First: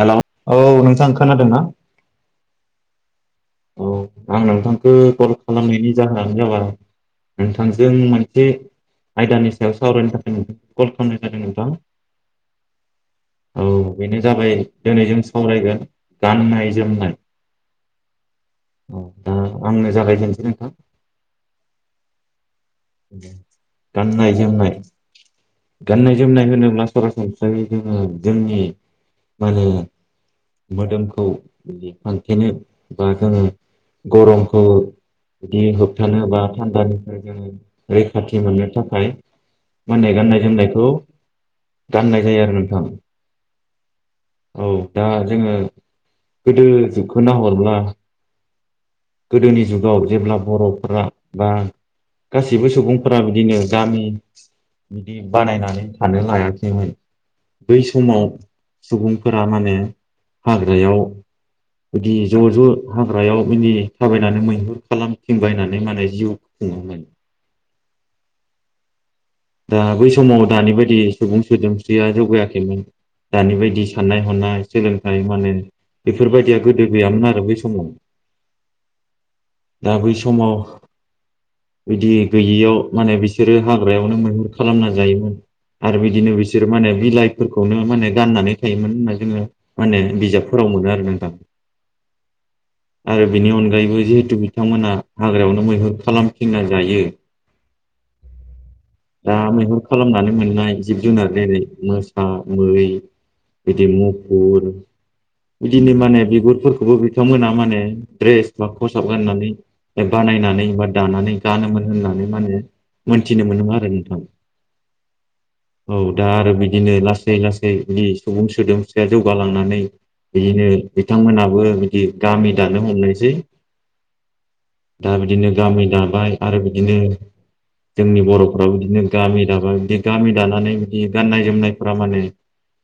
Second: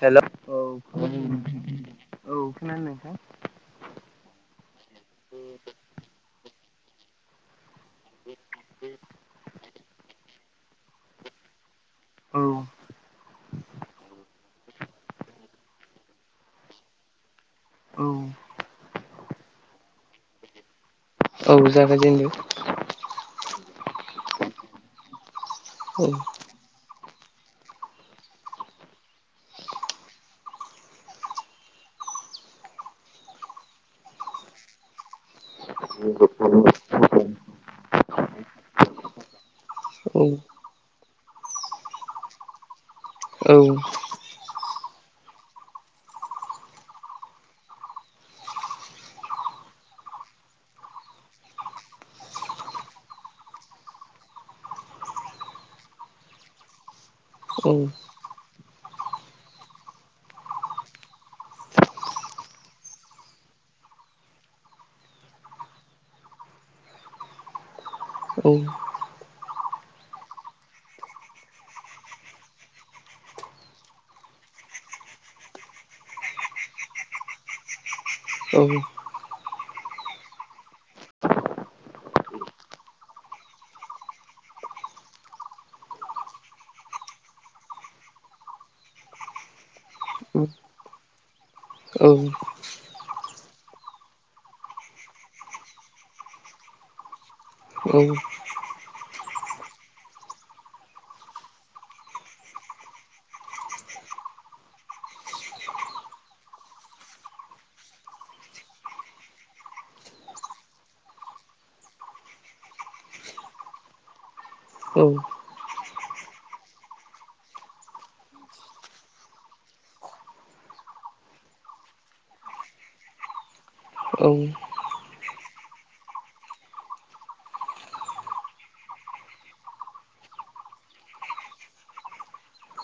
हेल' औ नोंथां खोनादों ना? औ खोनादो नोंथां अ आं नोंथांखो कल खालामनायनि जाहोनानो जाबाय नोंथांजों मोनसे आयदानि सायाव सावरायनो थाखाय कल खामनाय जादो नोंथां। औ औ बेनो जाबाय दोनै जों सावरायगोन गाननाय जोमनाय औ अ दा आंनो जागाय ग्रोनसै नोंथां औ जागाय जेनदो गाननाय जोमनाय औ गाननाय जोमनाय होनोब्ला थ' सरासन हिसाबै जोङो जोंनि मा ने मोदोमखौ बिदि फांथेनो ओ जोङो गरमखौ बिदि होबथानो बा थान्दानिफ्राय रैखाथि मोननो थाखाय माहोनो औ गाननाय जोमनायखौ गाननाय जायो आरो नोंथां औ औ दा जोङो गोदो जुगखौ नाहरब्ला गोदोनि जुगाव जेब्ला बर'फोरा बा गासिबो सुबुंफोरा बिदिनो गामि बिदि बानायनानै थानो लायाखैमोन औ बै समाव सुबुंफोरा माने हाग्रायाव बिदि ज' ज' हाग्रायाव बिदि थाबायनानै मैहुर खालामथिंबायनानै माने जिउ खुङोमोन। औ। दा बै समाव दानि बायदि सुबुं सोदोमस्रिया जौगायाखैमोन। दानि बायदि साननाय हनाय सोलोंथाइ माने बेफोरबायदिया गोदो गैयामोन आरो बै समाव। औ दा बै समाव बिदि गैयियाव माने बिसोरो हाग्रायावनो मैहुर खालामना जायोमोन। आरो बिदिनो बिसोर माने बिलाइफोरखौनो माने गाननानै थायोमोन होनना जोङो माने बिजाबफोराव मोनो आरो नोंथां। औ। आरो बिनि अनगायैबो जिहेथु बिथांमोना हाग्रायावनो मैहुर खालामथिंना जायो औ। दा मैहुर खालामनानै मोननाय जिब जुनार जेरै मोसा, मै बिदि मुफुर बिदिनो माने बिगुरफोरखौबो बिथांमोना माने द्रेस बा खसाब गाननानै बानायनानै बा दानानै गानोमोन होननानै माने मोनथिनो मोनोमोन नों थां [unintelligible] औ दा आरो बिदिनो लासै लासै बिदि सुबुं सोदोमसि या जौगालांनानै बिदिनो बिथांमोनाबो बिदि गामि दानो हमनायसै। औ। दा बिदिनो गामि दाबाय आरो बिदिनो जोंनि बर' औ बिदिनो गामि दाबाय बिदि गामि दानानै बिदि गाननाय जोमनायफ्रा माने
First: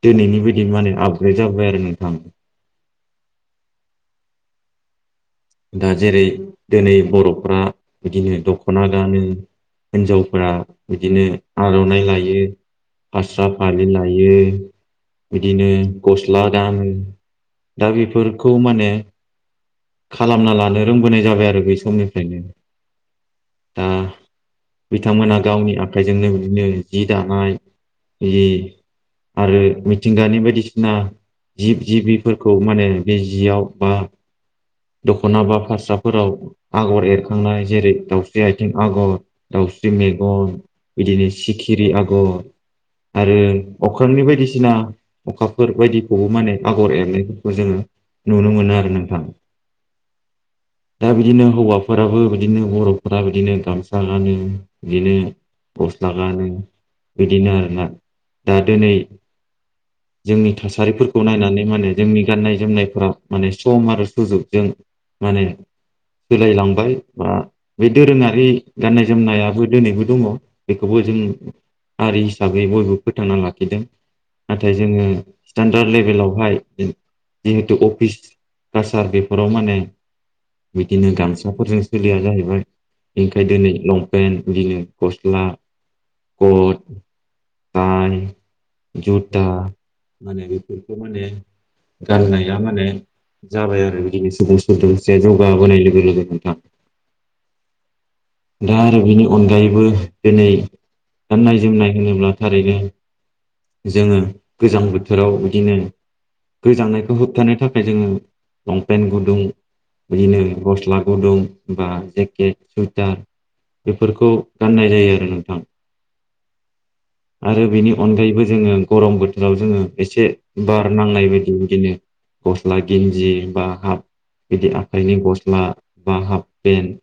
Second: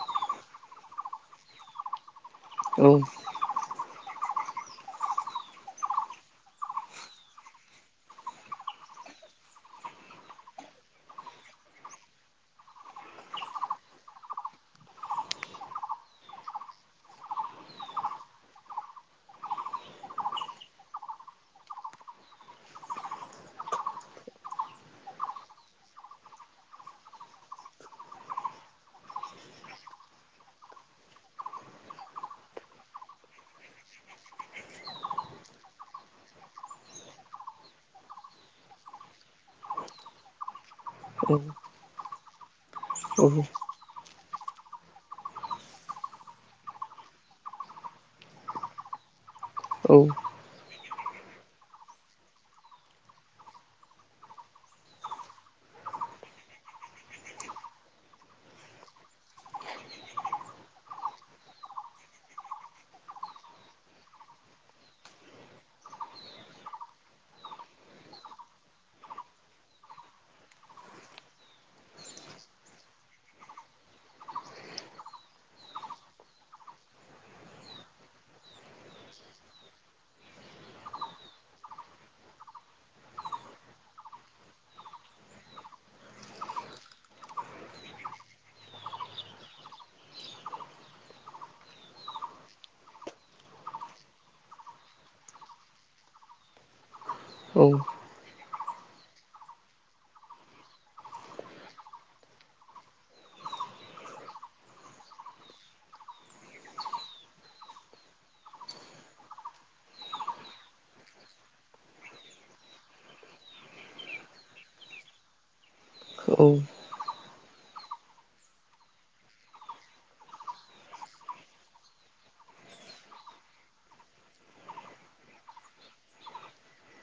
दिनैनि बायदि माने आपग्रेड जाबाय आरो नोंथां। औ। दा जेरै दिनै बर'फ्रा बिदिनो दख'ना गानो हिन्जावफोरा बिदिनो आर'नाइ लायो। हास्रा फालि लायो बिदिनो गस्ला गानो दा बेफोरखौ माने खालामना लानो रोंबोनाय जाबाय आरो बै समनिफ्रायनो दा बिथांमोनहा गावनि आखाइजोंनो बिदिनो जि दानाय जि आरो मिथिंगानि बायदिसिना जिब जिबिफोरखौ माने बे जियाव बा दख'ना बा भासराफोराव आगर एरखांनाय जेरै दाउस्रि आथिं आगर, दाउस्रि मेगन बिदिनो सिखिरि आगर आरो अख्रांनि बायदिसिना अखाफोर बायदिखौबो माने आगर एरनायफोरखौ जोङो नुनो मोनो आरो नोंथां। दा बिदिनो हौवाफोराबो बिदिनो बर'फोरा बिदिनो गामसा गानो बिदिनो गस्ला गानो बिदिनो आरोना दा दोनै जोंनि थासारिफोरखौ नायनानै माने जोंनि गाननाय जोमनायफ्रा माने सम आरो सुजुग जों माने सोलायलांबाय बा बे दोरोङारि गाननाय जोमनायाबो दोनैबो दङ बेखौबो जों हारि हिसाबै बयबो फोथांना लाखिदों। नाथाय जोङो स्टेेनडार्द लेभेलावहाय जिहेथु अफिस कासार बेफोराव माने बिदिनो गामसाफोरजों सोलिया जाहैबाय। ओंखाय दिनै लंपेन्ट बिदिनो गस्ला, कट गानि जुथा माने बेफोरखौ माने गाननाया माने जाबाय आरो बिदिनो सुबुं सोदोमस्रिया जौगाबोनाय लोगो लोगो नोंथां। औ। दा आरो बेनि अनगायैबो दिनै गाननाय जोमनाय होनोब्ला थारैनो जोङो गोजां बोथोराव बिदिनो गोजांनायखौ होबथानो थाखाय जोङो लंपेन्ट गुदुं बिदिनो गस्ला गुदुं बा जेकेट, सुइटार बेफोरखौ गाननाय जायो आरो नोंथां। औ। आरो बेनि अनगायैबो जोङो गरम बोथोराव जोङो एसे बार नांनाय बायदि बिदिनो गस्ला गेन्जि बा हाब बिदि आखाइनि गस्ला बा हाब पेन्ट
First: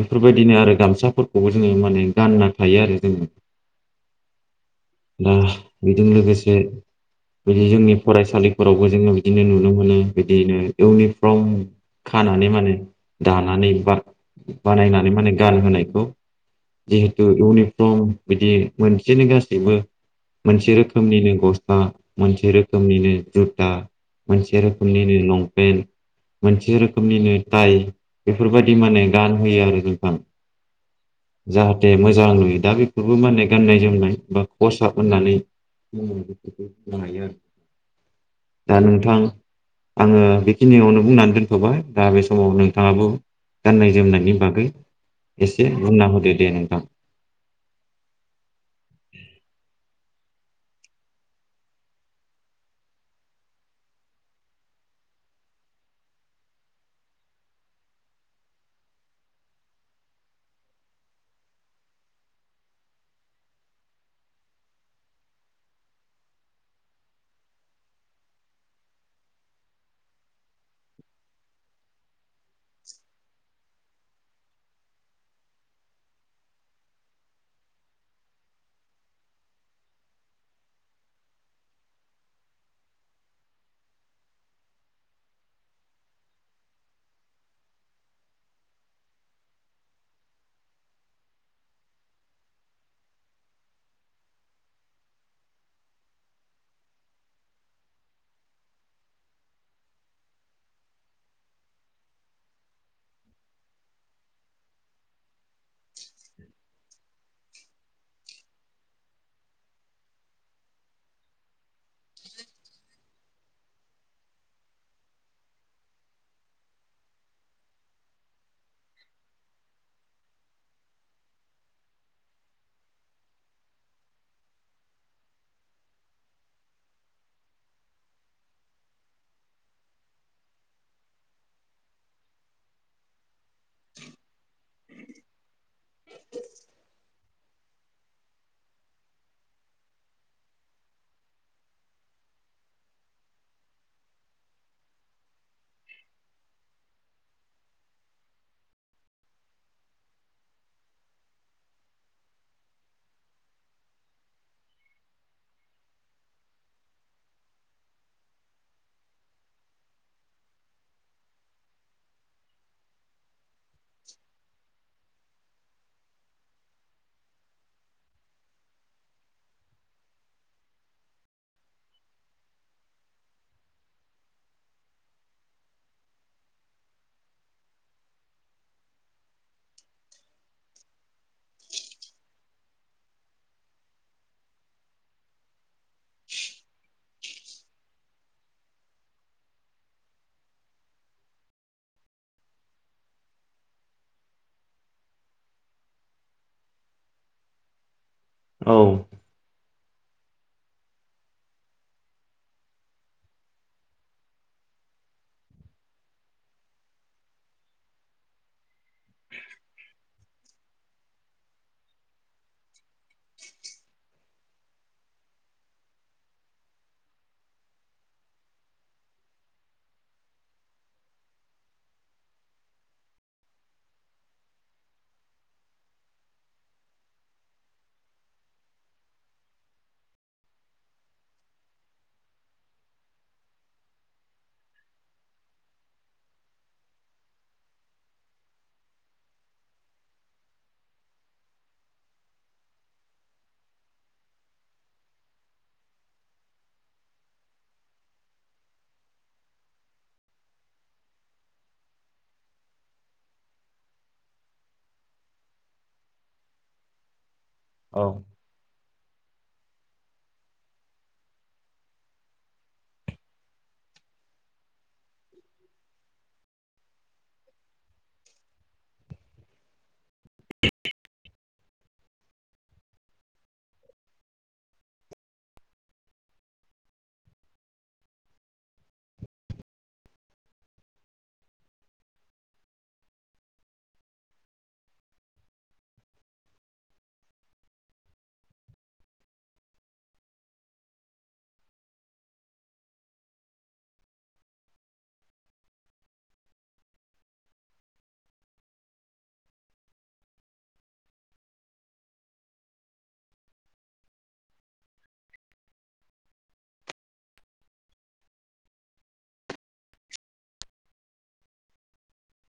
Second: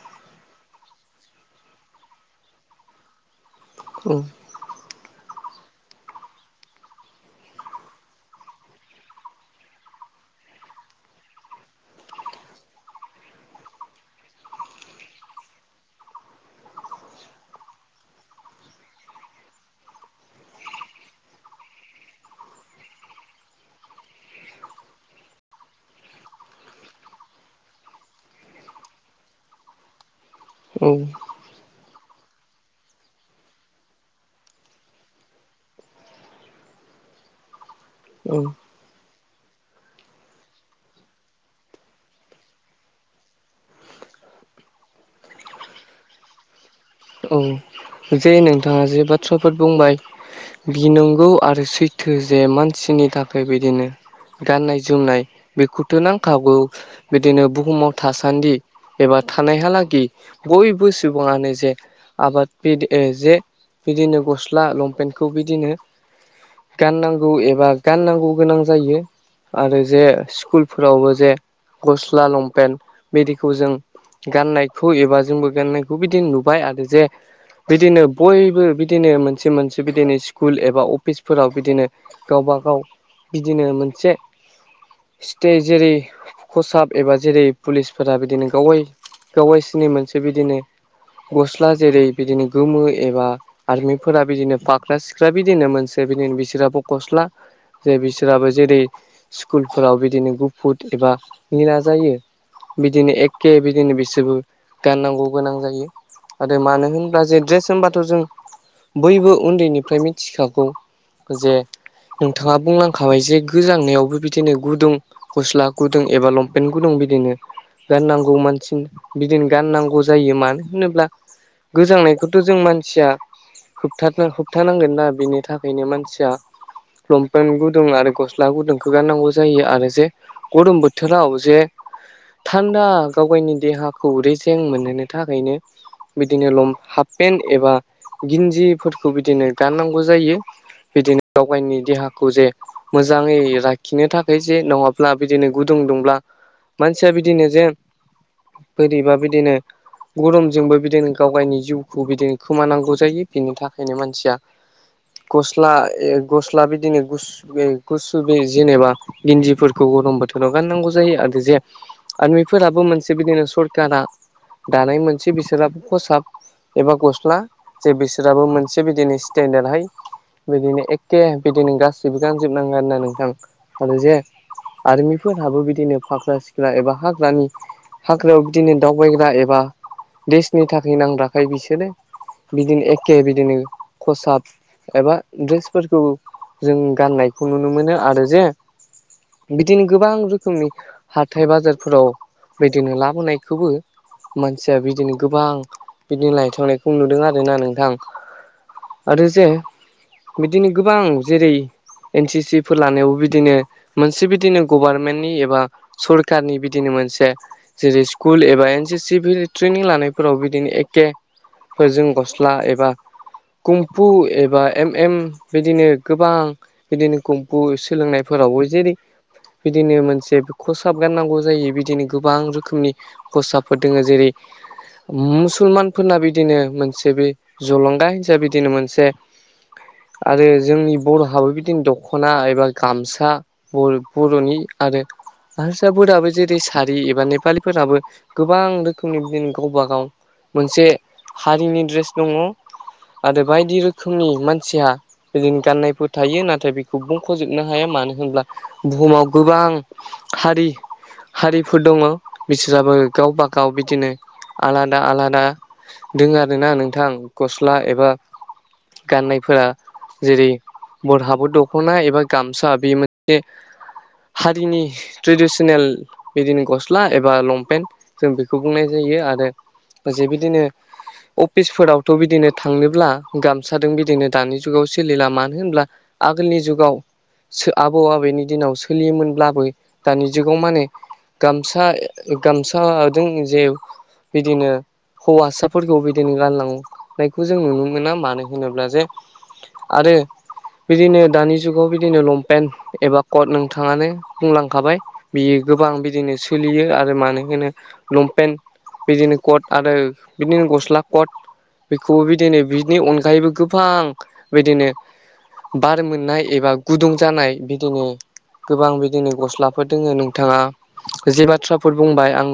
बेफोरबायदिनो आरो गामसाफोरखौबो जोङो माने गानना थायो आरो जोङो। [unintelligible] दा बेजों लोगोसे बिदि जोंनि फरायसालिफोरावबो जोङो बिदिनो नुनो मोनो बिदिनो इउनिफर्म खानानै माने दानानै बा बानायनानै माने गानहोनायखौ जिहेतु इउनिफर्म बिदि मोनसेनो गासैबो मोनसे रोखोमनिनो गस्ला, मोनसे रोखोमनिनो जुथा मानसि रोखोमनिनो लंपेन्ट मोनसे रोखोमनिनो टाइ बेफोरबायदि माने गानहोयो आरो नोंथां। औ। जाहाथे मोजां नुयो। दा बेफोरबो माने गाननाय जोमनाय बा खसाब होननानै [unintelligible] हायो आरो। औ। दा नोंथां आङो बेखिनियावनो बुंनानै दोनथ'बाय। दा बे समाव नोंथाङाबो गाननाय जोमनायनि बागै एसे बुंना होदो दे नोंथां। औ जे नोंथाङा जे बाथ्राफोर बुंबाय बि नंगौ आरो सैथो जे मानसिनि थाखाय बिदिनो गाननाय जोमनाय बेखौथ' नांखागौ। बिदिनो बुहुमाव थासान्दि एबा थानायहालागै बयबो सुबुङानो जे आबाद बिद जे बिदिनो गस्ला लंपेन्टखौ बिदिनो गाननांगौ एबा गाननांगौ गोनां जायो। आरो जे स्कुलफोरावबो जे गस्ला लंपेन्ट बिदिखौ जों गाननायखौ एबा जोंबो गाननायखौ बिदि नु बाय आरो जे बिदिनो बयबो बिदिनो मोनसे मोनसे बिदिनो स्कुल एबा अफिसफोराव बिदिनो गावबा गाव बिदिनो मोनसे स्टे जेरै खसाब एबा जेरै पुलिसफोरा बिदिनो गाव गाय गाव गायसिनि मोनसे बिदिनो गस्ला जेरै बिदिनो गोमो एबा आरमिफोरा बिदिनो फाख्रा सिख्रा बिदिनो मोनसे बिदिनो बिसोराबो गस्ला जे बिसोराबो जेरै स्कुलफोराव बिदिनो गुफुर एबा निला जायो। बिदिनो एखे बिदिनो बिसोरबो गाननांगौ गोनां जायो। आरो मानो होनब्ला जे ड्रेस होनबाथ' जों बयबो उन्दैनिफ्राय मिथिखागौ। जे नोंथाङा बुंलांखाबाय जे गोजांनायावबो बिदिनो गुदुं गस्ला गुदुं एबा लंपेन्ट गुदुं बिदिनो गाननांगौ मानसि बिदिनो गाननांगौ जायो। मानो नो होनोब्ला गोजांनायखौथ' जों मानसिया होबथानो होबथानांगोन ना बिनि थाखायनो मानसिया लंपेन्ट गुदुं आरो गस्ला गुदुंखौ गारनांगौ जायो। आरो जे गरम बोथोराव जे थान्दा गाव गायनि देहाखौ रेजें मोनहोनो थाखायनो बिदिनो लम हाफपेन एबा गिन्जिफोरखौ बिदिनो गाननांगौ जायो। बिदिनो गावगायनि देहाखौ जे मोजाङै लाखिनो थाखाय जे नङाब्ला बिदिनो गुदुं दुंब्ला मानसिया बिदिनो जे बोरैबा बिदिनो गरुम जोंबो बिदिनो गावगायनि जिउखौ बिदिनो खोमानांगौ जायो बिनि थाखायनो मानसिया गस्ला यो गस्ला बिदिनो गुसु बे गुसु बे जेनेबा गिन्दिफोरखौ गरम बोथोराव गाननांगौ जायो आरो जे आर्मिफोराबो मोनसे बिदिनो सरकारा दानाय मोन से बिसोराबो फसाब एबा गस्ला जे बिसोराबो मोनसे बिदिनो स्टेनडार्डहाय बिदिनो एके बिदिनो गासिबो गानजोबनांगौ आरोना नोंथां आरो जे आर्मिफोरहाबो बिदिनो फाख्रा सिख्रा एबा हाग्रानि हाग्रायाव बिदिनो दावबायग्रा एबा देशनि थाखाय नांग्राखाय बिसोरो बिदिनो एके बिदिनो खसाब एबा ड्रेसफोरखौ जों गाननायखौ नुनो मोनो आरो जे बिदिनो गोबां रोखोमनि हाथाय बाजारफोराव बिदिनो लाबोनायखौबो मानसिया बिदिनो गोबां बिदिनो लायथांनायखौ नुदों आरोना नोंथां। औ। आरो जे बिदिनो गोबां जेरै एन सि सि फोर लानायावबो बिदिनो मोनसे बिदिनो गभारनमेन्टनि एबा सरकारनि बिदिनो मोनसे जेरै स्कुल एबा एन सि सिभिल ट्रेनिं लानायफोराव बिदिनो एके फोर जों गस्ला एबा कुम्पु एबा एम एम बिदिनो गोबां बिदिनो कम्पु सोलोंनायफोरावबो जेरै बिदिनो मोनसे खसाब गाननांगौ जायो बिदिनो गोबां रोखोमनि खसाब फोर दोङो जेरै मुसलमानफोरना बिदिनो मोनसे बे जलंगा हिनसाब बिदिनो मोनसे आरो जोंनि बर'हाबो बिदिनो दख'ना एबा गामसा बर-बर'नि आरो हारसाफोराबो जेरै सारि एबा नेपालिफोराबो गोबां रोखोमनि बिदिनो गावबागाव मोनसे हारिनि ड्रेस दङ। आरो बायदि रोखोमनि मानसिहा बिदिनो गाननायफोर थायो नाथाय बिखौ बुंख'जोबनो हाया मानो होनब्ला बुहुमाव गोबां खारि हारिफोर दङ बिसोराबो गावबा गाव बिदिनो आलादा आलादा दोङो आरोना नोंथां। गस्ला एबा गाननायफोरा जेरै बरहाबो दख'ना एबा गामसा बे मोनसे हारिनि ट्रेडिसनेल बिदिनो गस्ला एबा लंपेन्ट जों बिखौ बुंनाय जायो आरो जे बिदिनो अपिसफोरावथ' बिदिनो थांनोब्ला गामसादों बिदिनो दानि जुगाव सोलिला मानो होनब्ला आगोलनि जुगाव सो आबौ आबैनि दिनाव सोलियोमोनब्लाबो दानि जुगाव माने गामसा गामसादों जे बिदिनो हौवासाफोरखौ बिदिनो गानलांनायखौ जों नुनो मोना मानो होनोब्ला जे आरो बिदिनो दानि जुगाव बिदिनो लंपेन्ट एबा कट नोंथाङानो बुंलांखाबाय। बियो गोबां बिदिनो सोलियो आरो मानो होनो लंपेन्ट बिदिनो कट आरो बिदिनो गस्ला कट बेखौबो बिदिनो बिनि अनगायैबो गोबां बिदिनो बार मोननाय एबा गुदुं जानाय बिदिनो गोबां बिदिनो गस्लाफोर दोङो नोंथाङा जे बाथ्राफोर बुंबाय आं